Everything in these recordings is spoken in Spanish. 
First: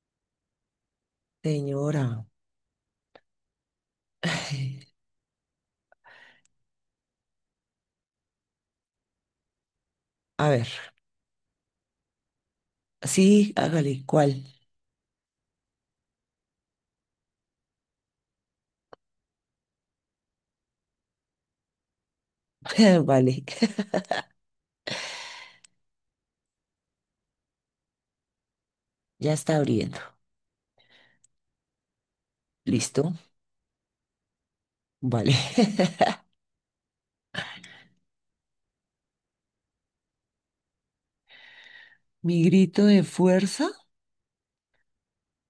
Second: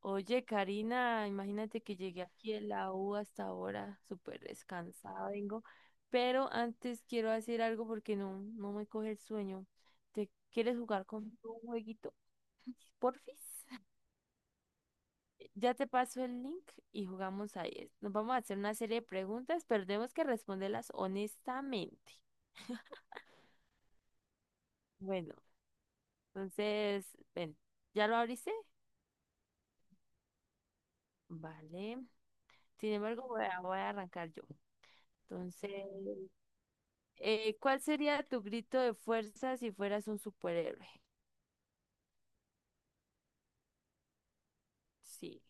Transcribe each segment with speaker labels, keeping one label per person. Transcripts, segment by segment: Speaker 1: Oye, Karina, imagínate que
Speaker 2: Señora,
Speaker 1: llegué aquí de la U hasta ahora, súper descansada vengo, pero antes quiero hacer algo porque no, no me coge el sueño. ¿Te
Speaker 2: a ver,
Speaker 1: quieres jugar con un jueguito? Porfis.
Speaker 2: sí, hágale, ¿cuál?
Speaker 1: Ya te paso el link y jugamos ahí. Nos vamos a hacer una serie de preguntas, pero tenemos que responderlas honestamente.
Speaker 2: Vale,
Speaker 1: Bueno, entonces, ven, ¿ya lo abriste?
Speaker 2: ya está abriendo.
Speaker 1: Vale. Sin
Speaker 2: ¿Listo?
Speaker 1: embargo, voy a arrancar yo.
Speaker 2: Vale.
Speaker 1: Entonces, ¿Cuál sería tu grito de fuerza si fueras un superhéroe?
Speaker 2: ¿Mi grito de fuerza?
Speaker 1: Sí.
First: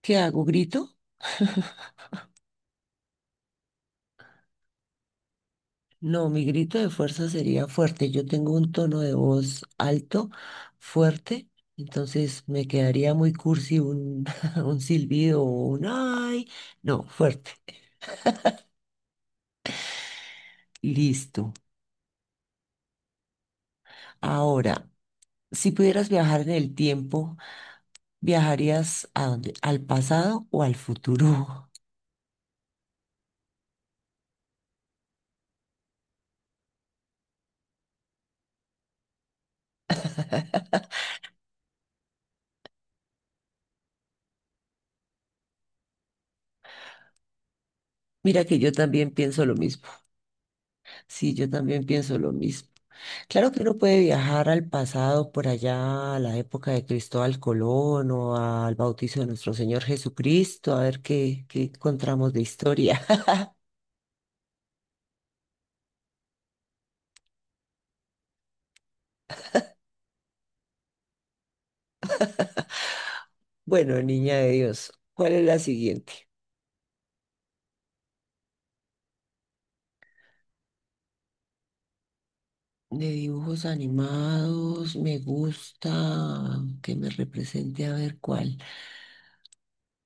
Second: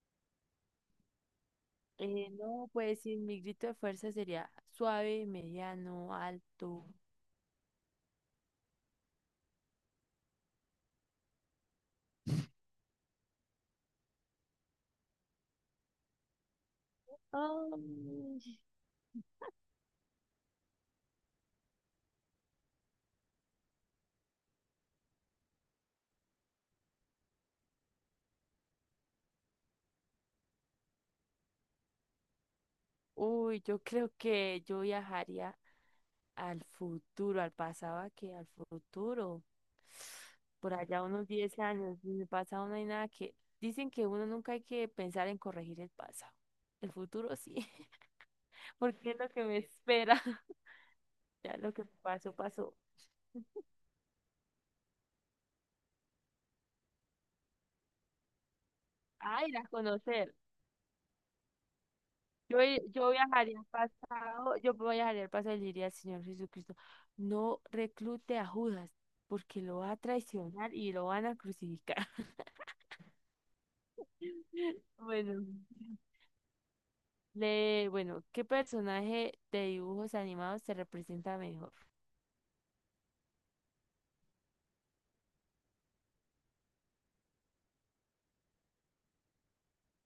Speaker 2: ¿Qué hago? ¿Grito?
Speaker 1: No, pues sí, mi grito de fuerza sería suave, mediano,
Speaker 2: No, mi grito
Speaker 1: alto.
Speaker 2: de fuerza sería fuerte. Yo tengo un tono de voz alto, fuerte, entonces me quedaría muy cursi un, un silbido o un ay. No, fuerte.
Speaker 1: Ay.
Speaker 2: Listo. Ahora, si pudieras viajar en el tiempo. ¿Viajarías a dónde? ¿Al pasado o al futuro?
Speaker 1: Uy, yo creo que yo viajaría al futuro, al pasado, ¿a qué? Al futuro. Por allá unos 10 años. En el pasado no hay nada que. Dicen que uno nunca hay que pensar en corregir el pasado. El futuro sí,
Speaker 2: Mira que yo también
Speaker 1: porque es lo que
Speaker 2: pienso lo
Speaker 1: me
Speaker 2: mismo.
Speaker 1: espera.
Speaker 2: Sí, yo
Speaker 1: Ya lo
Speaker 2: también
Speaker 1: que
Speaker 2: pienso lo
Speaker 1: pasó,
Speaker 2: mismo.
Speaker 1: pasó.
Speaker 2: Claro que uno puede viajar al pasado, por allá, a la época de Cristóbal Colón o al bautizo de
Speaker 1: Ah,
Speaker 2: nuestro
Speaker 1: ir a
Speaker 2: Señor
Speaker 1: conocer.
Speaker 2: Jesucristo, a ver qué encontramos de
Speaker 1: Yo, i-
Speaker 2: historia.
Speaker 1: yo viajaría al pasado, yo viajaría al pasado y le diría al Señor Jesucristo, no reclute a Judas, porque lo va a traicionar y lo van a crucificar.
Speaker 2: Bueno, niña de Dios, ¿cuál es
Speaker 1: Bueno,
Speaker 2: la siguiente?
Speaker 1: ¿qué personaje de dibujos animados se representa mejor?
Speaker 2: De dibujos animados, me gusta que me represente a ver cuál.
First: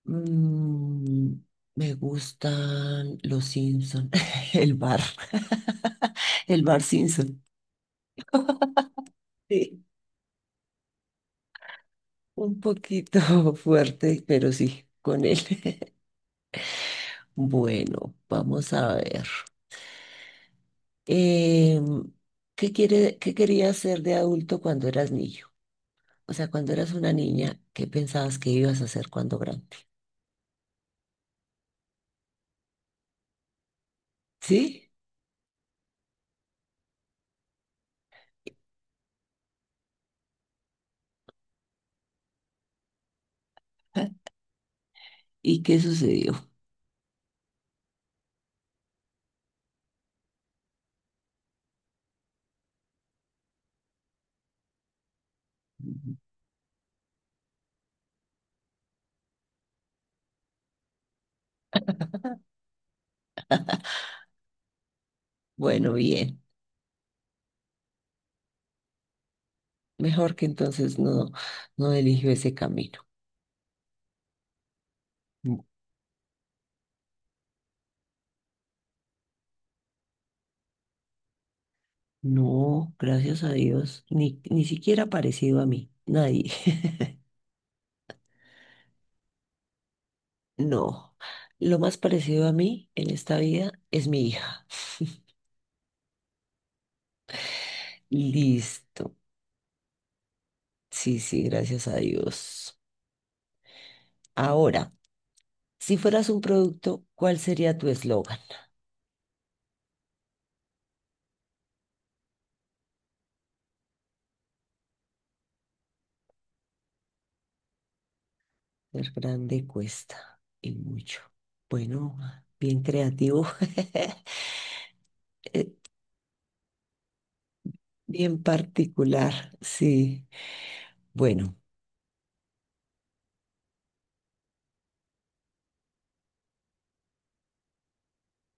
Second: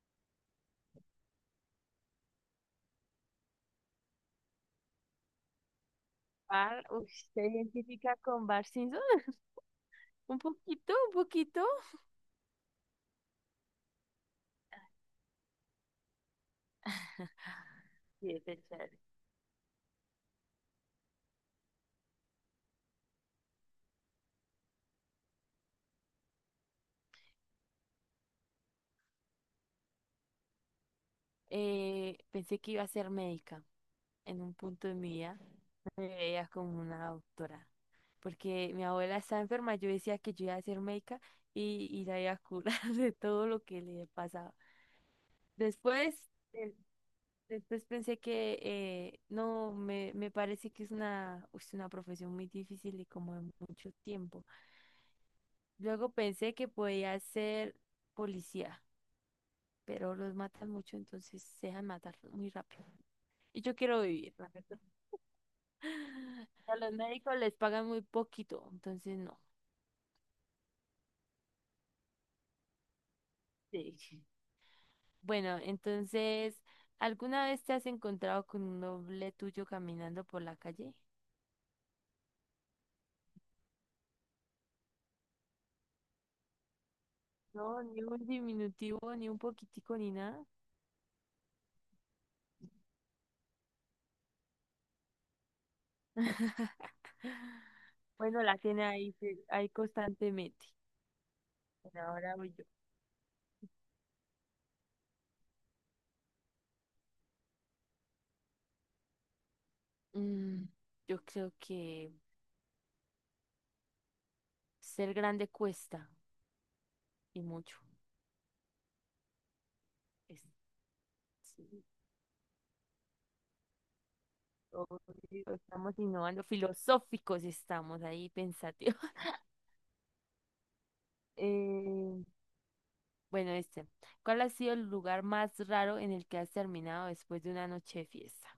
Speaker 2: Mm, me gustan los Simpson, el bar, el bar
Speaker 1: Bar, uy,
Speaker 2: Simpson.
Speaker 1: ¿se identifica con Bar Simpson?
Speaker 2: Sí,
Speaker 1: Un poquito, un poquito.
Speaker 2: un poquito fuerte, pero sí, con él. Bueno,
Speaker 1: Sí, es el
Speaker 2: vamos a
Speaker 1: chévere.
Speaker 2: ver. Em, ¿ qué querías ser de adulto cuando eras niño? O sea, cuando eras una niña, ¿qué pensabas que ibas a hacer cuando grande?
Speaker 1: Pensé que iba a ser médica en un punto
Speaker 2: ¿Sí?
Speaker 1: de mi vida. Me veía como una doctora, porque mi abuela estaba enferma, yo decía que yo iba a ser médica y la iba a curar de todo lo que le pasaba.
Speaker 2: ¿Y qué
Speaker 1: Después,
Speaker 2: sucedió?
Speaker 1: eh, después pensé que no, me parece que es una profesión muy difícil y como de mucho tiempo. Luego pensé que podía ser policía, pero los matan mucho, entonces se dejan matar muy rápido. Y yo quiero vivir.
Speaker 2: Bueno, bien.
Speaker 1: A los médicos les pagan muy poquito, entonces no.
Speaker 2: Mejor que entonces no, no eligió ese camino.
Speaker 1: Sí. Bueno, entonces, ¿alguna vez te has encontrado con un doble tuyo caminando por la calle?
Speaker 2: No, gracias a Dios, ni siquiera parecido a mí, nadie.
Speaker 1: No, ni un diminutivo, ni un poquitico, ni nada.
Speaker 2: No, lo más parecido a mí en esta vida es mi hija.
Speaker 1: Bueno, la tiene ahí,
Speaker 2: Listo.
Speaker 1: sí, ahí constantemente.
Speaker 2: Sí, sí, gracias a
Speaker 1: Bueno, ahora voy yo.
Speaker 2: Dios. Ahora, si fueras un producto, ¿cuál sería tu eslogan?
Speaker 1: Mm, yo creo que ser grande cuesta y mucho.
Speaker 2: Ser grande cuesta
Speaker 1: Es-
Speaker 2: y mucho.
Speaker 1: sí,
Speaker 2: Bueno, bien creativo,
Speaker 1: obvio,
Speaker 2: eh,
Speaker 1: estamos innovando, filosóficos estamos ahí,
Speaker 2: bien
Speaker 1: pensate.
Speaker 2: particular, sí. Bueno.
Speaker 1: Eh, bueno, este. ¿Cuál ha sido el lugar más raro en el que has terminado después de una noche de fiesta?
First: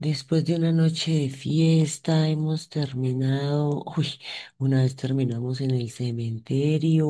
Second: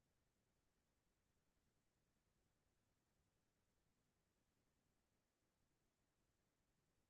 Speaker 2: Después de una noche de fiesta hemos terminado, uy, una vez terminamos en el cementerio,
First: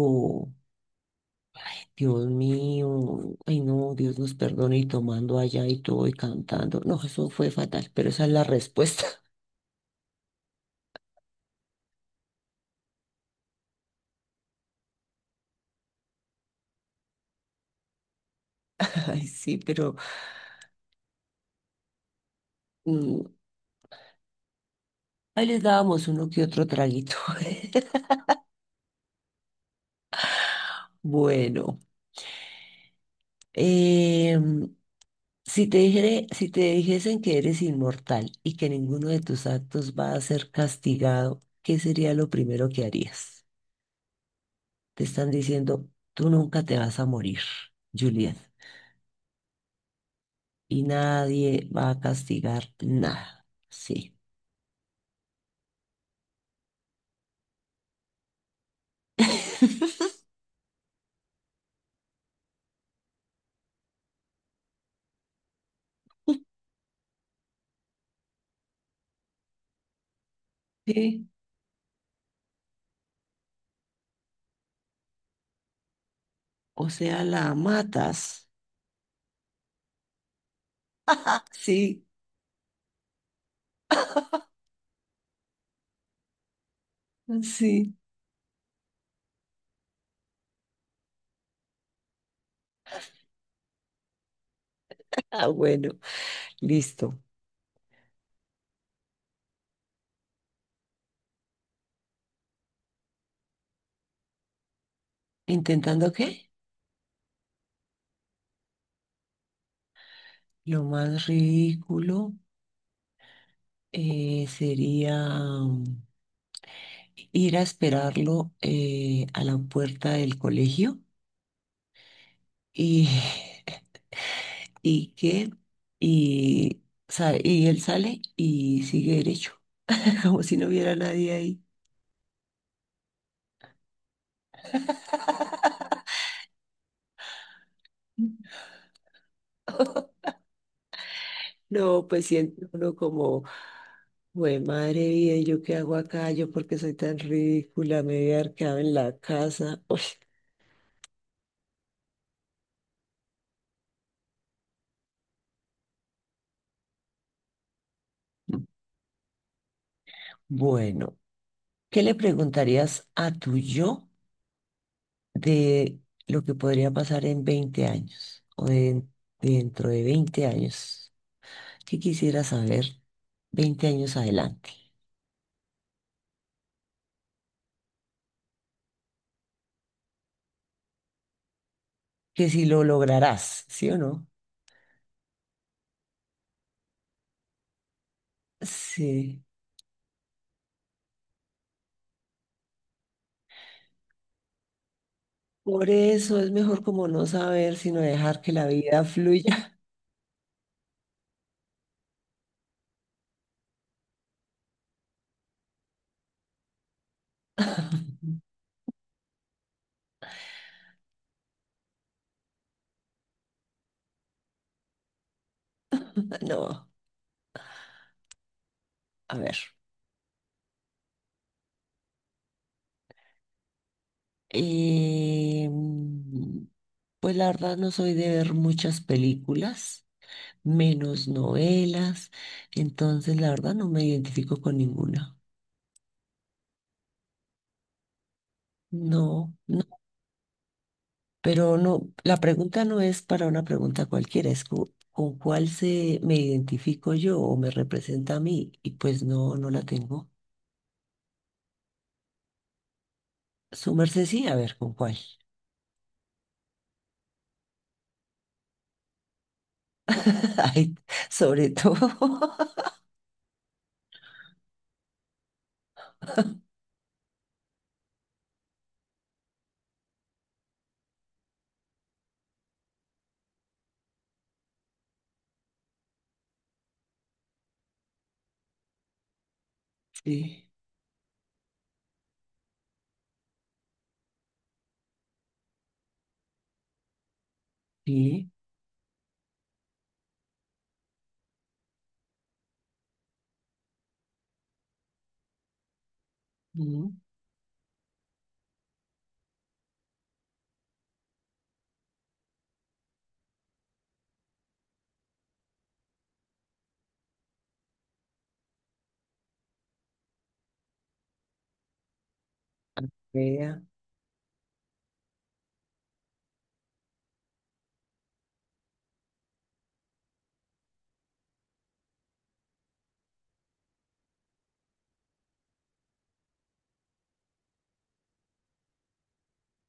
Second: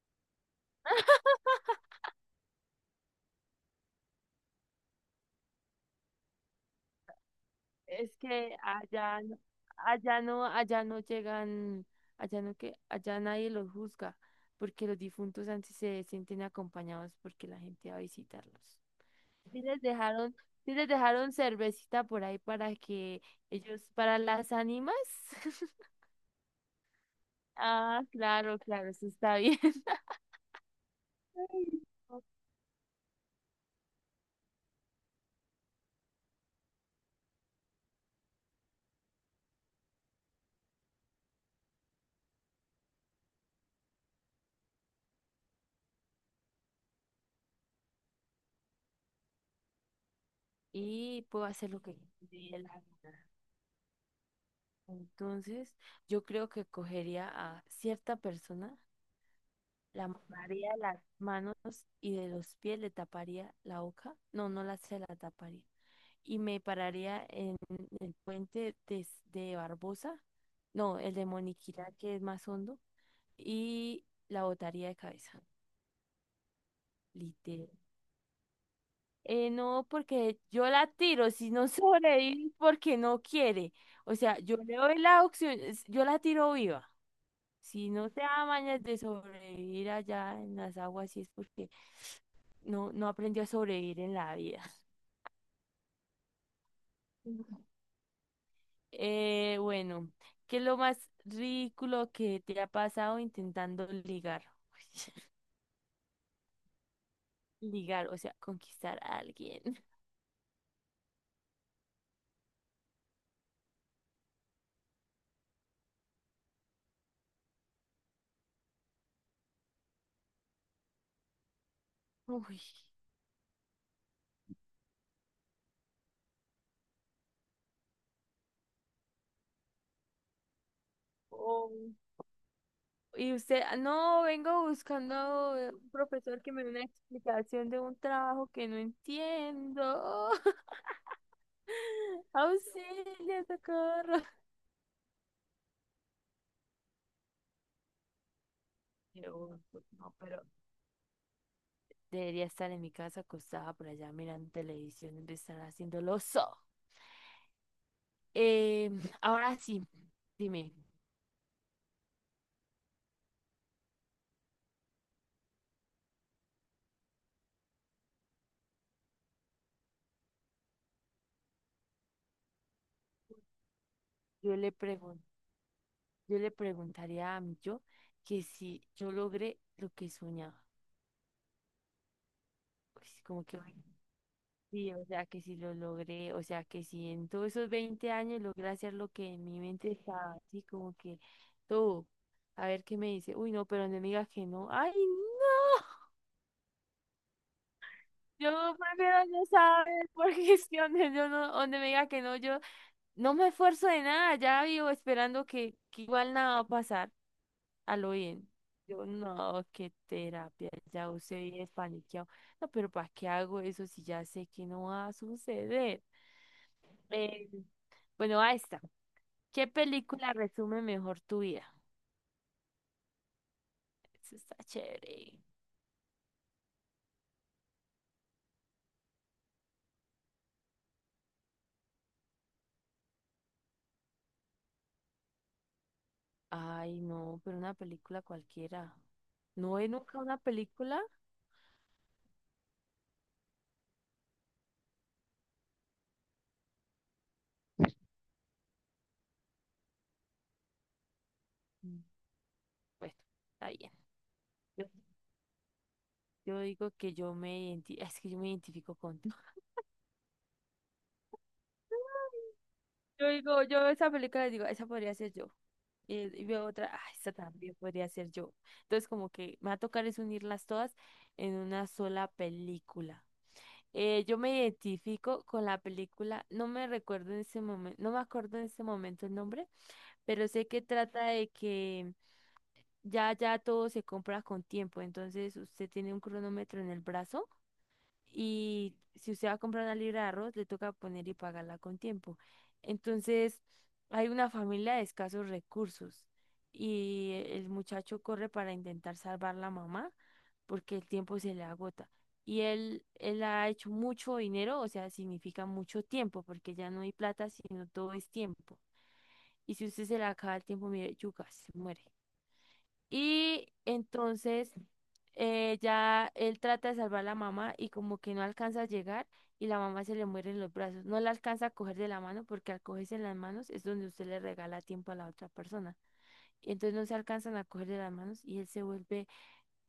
Speaker 2: Dios mío, ay no, Dios nos perdone y tomando allá y todo y cantando, no, eso fue fatal, pero
Speaker 1: Es
Speaker 2: esa es la
Speaker 1: que
Speaker 2: respuesta,
Speaker 1: allá, allá no llegan, allá no que, allá nadie los juzga, porque los difuntos antes se sienten acompañados porque la gente va a visitarlos.
Speaker 2: ay sí,
Speaker 1: Sí les
Speaker 2: pero
Speaker 1: dejaron, sí les dejaron cervecita por ahí para que
Speaker 2: mm,
Speaker 1: ellos, para las ánimas.
Speaker 2: ahí les dábamos uno que otro traguito.
Speaker 1: Ah, claro, claro, eso está bien.
Speaker 2: Bueno, em, si te dijesen que eres inmortal y que ninguno de tus actos va a ser castigado, ¿qué sería lo primero que harías? Te están diciendo, tú nunca te vas a morir, Juliet, y
Speaker 1: Y puedo
Speaker 2: nadie
Speaker 1: hacer lo
Speaker 2: va
Speaker 1: que me.
Speaker 2: a castigar nada. Sí.
Speaker 1: Entonces, yo creo que cogería a cierta persona, la amarraría de las manos y de los pies, le taparía la boca, no, no la se la taparía, y me pararía en el puente de Barbosa, no, el de
Speaker 2: Sí,
Speaker 1: Moniquirá, que es más hondo, y la botaría de cabeza,
Speaker 2: o sea, la
Speaker 1: literal.
Speaker 2: matas.
Speaker 1: No, porque yo la tiro, si no
Speaker 2: Sí,
Speaker 1: sobrevive, porque no quiere. O sea, yo le doy la opción, yo la tiro viva. Si
Speaker 2: sí.
Speaker 1: no te da mañas de sobrevivir allá en las aguas, sí es porque no, no aprendió a sobrevivir en la vida.
Speaker 2: Ah, bueno, listo.
Speaker 1: Bueno, ¿qué es lo más ridículo que te ha pasado intentando ligar?
Speaker 2: ¿Intentando qué?
Speaker 1: Ligar, o sea, conquistar a alguien.
Speaker 2: Lo más ridículo sería... ir a esperarlo a la puerta del colegio
Speaker 1: Uy.
Speaker 2: y, y que, y, y él sale y sigue derecho, como si no hubiera nadie ahí.
Speaker 1: Oh. Y usted, "Ah, no, vengo buscando un profesor que me dé una explicación de un trabajo que no entiendo."
Speaker 2: No, pues siente uno
Speaker 1: Auxilio,
Speaker 2: como,
Speaker 1: socorro.
Speaker 2: güey, madre mía, ¿yo qué hago acá? ¿Yo porque soy tan ridícula? Me voy a haber quedado en la
Speaker 1: Pero,
Speaker 2: casa.
Speaker 1: pues,
Speaker 2: Uy.
Speaker 1: no, pero debería estar en mi casa acostada por allá mirando televisión, donde estar haciendo lo so. Eh, ahora sí, dime,
Speaker 2: Bueno, ¿qué le preguntarías a tu yo? De lo que podría pasar en 20 años o dentro de 20 años. ¿Qué quisiera saber 20 años
Speaker 1: yo
Speaker 2: adelante?
Speaker 1: le pregun- yo le preguntaría a mi yo que si yo logré lo que soñaba.
Speaker 2: Que si lo
Speaker 1: Pues como que,
Speaker 2: lograrás,
Speaker 1: ay,
Speaker 2: ¿sí o no?
Speaker 1: sí, o sea, que si lo logré, o sea, que si en todos esos 20 años logré hacer lo que
Speaker 2: Sí.
Speaker 1: en mi mente estaba, así como que todo. A ver qué me dice. Uy, no, pero no me diga que no. Ay, no.
Speaker 2: Por eso es mejor como no saber, sino dejar que la
Speaker 1: Yo
Speaker 2: vida
Speaker 1: prefiero no
Speaker 2: fluya.
Speaker 1: saber porque es que yo no, donde me diga que no, yo no me esfuerzo de nada, ya vivo esperando que igual nada va a pasar a lo bien. Yo no, qué terapia, ya usted viene paniqueado. No, pero ¿para qué hago eso si ya sé que no va a suceder?
Speaker 2: No,
Speaker 1: Eh, bueno, ahí está.
Speaker 2: a ver.
Speaker 1: ¿Qué película resume mejor tu vida? Eso está chévere.
Speaker 2: Eh, pues la verdad no soy de ver muchas películas, menos novelas, entonces la verdad no me identifico con ninguna.
Speaker 1: Ay, no, pero una película cualquiera.
Speaker 2: No,
Speaker 1: ¿No
Speaker 2: no.
Speaker 1: ve nunca una película?
Speaker 2: Pero no, la pregunta no es para una pregunta cualquiera, es con cuál se me identifico yo o me representa a mí, y pues no, no la tengo.
Speaker 1: Mm, Bueno, está
Speaker 2: Su merced sí, a ver,
Speaker 1: bien.
Speaker 2: ¿con cuál?
Speaker 1: Yo digo que es que yo me identifico con todo.
Speaker 2: Ay, sobre todo.
Speaker 1: Yo digo, yo veo esa película y digo, esa podría ser yo. Y, y veo otra, ah, esa también podría ser yo. Entonces, como que me va a tocar es unirlas todas en una sola película. Yo me identifico con la película, no me recuerdo en ese momento, no me acuerdo en ese momento el nombre, pero
Speaker 2: Sí,
Speaker 1: sé que trata de que ya, ya todo se compra con tiempo. Entonces, usted tiene un cronómetro en el brazo
Speaker 2: sí,
Speaker 1: y si usted va a comprar una libra de arroz, le toca poner y pagarla con tiempo. Entonces, hay una familia de escasos recursos
Speaker 2: mm,
Speaker 1: y el muchacho corre para intentar salvar la mamá porque el tiempo se le agota. Y él ha hecho mucho dinero, o sea, significa mucho tiempo, porque ya no hay plata, sino todo es tiempo. Y si usted se le acaba el tiempo, mire, yuca, se muere. Y
Speaker 2: vea.
Speaker 1: entonces ya él trata de salvar a la mamá y como que no alcanza a llegar y la mamá se le muere en los brazos. No la alcanza a coger de la mano porque al cogerse en las manos es donde usted le regala tiempo a la otra persona. Y entonces no se alcanzan a coger de las manos y él se vuelve,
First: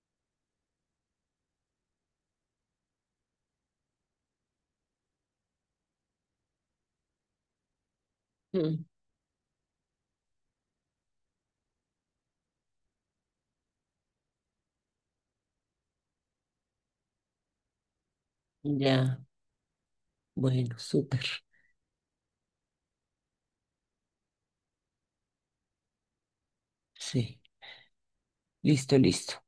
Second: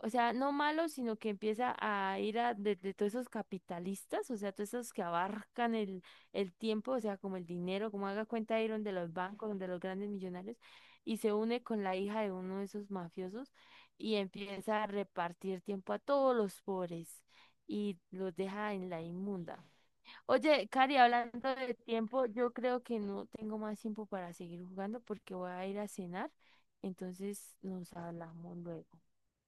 Speaker 1: o sea, no malo, sino que empieza a ir a de todos esos capitalistas, o sea, todos esos que abarcan el tiempo, o sea, como el dinero, como haga cuenta
Speaker 2: mm,
Speaker 1: Iron de los bancos, donde los grandes millonarios, y se une con la hija de uno de esos mafiosos y empieza a repartir tiempo a todos los pobres y los deja en la
Speaker 2: Ya,
Speaker 1: inmunda. Oye,
Speaker 2: bueno,
Speaker 1: Cari,
Speaker 2: súper.
Speaker 1: hablando de tiempo, yo creo que no tengo más tiempo para seguir jugando porque voy a ir a cenar,
Speaker 2: Sí,
Speaker 1: entonces nos hablamos
Speaker 2: listo,
Speaker 1: luego.
Speaker 2: listo.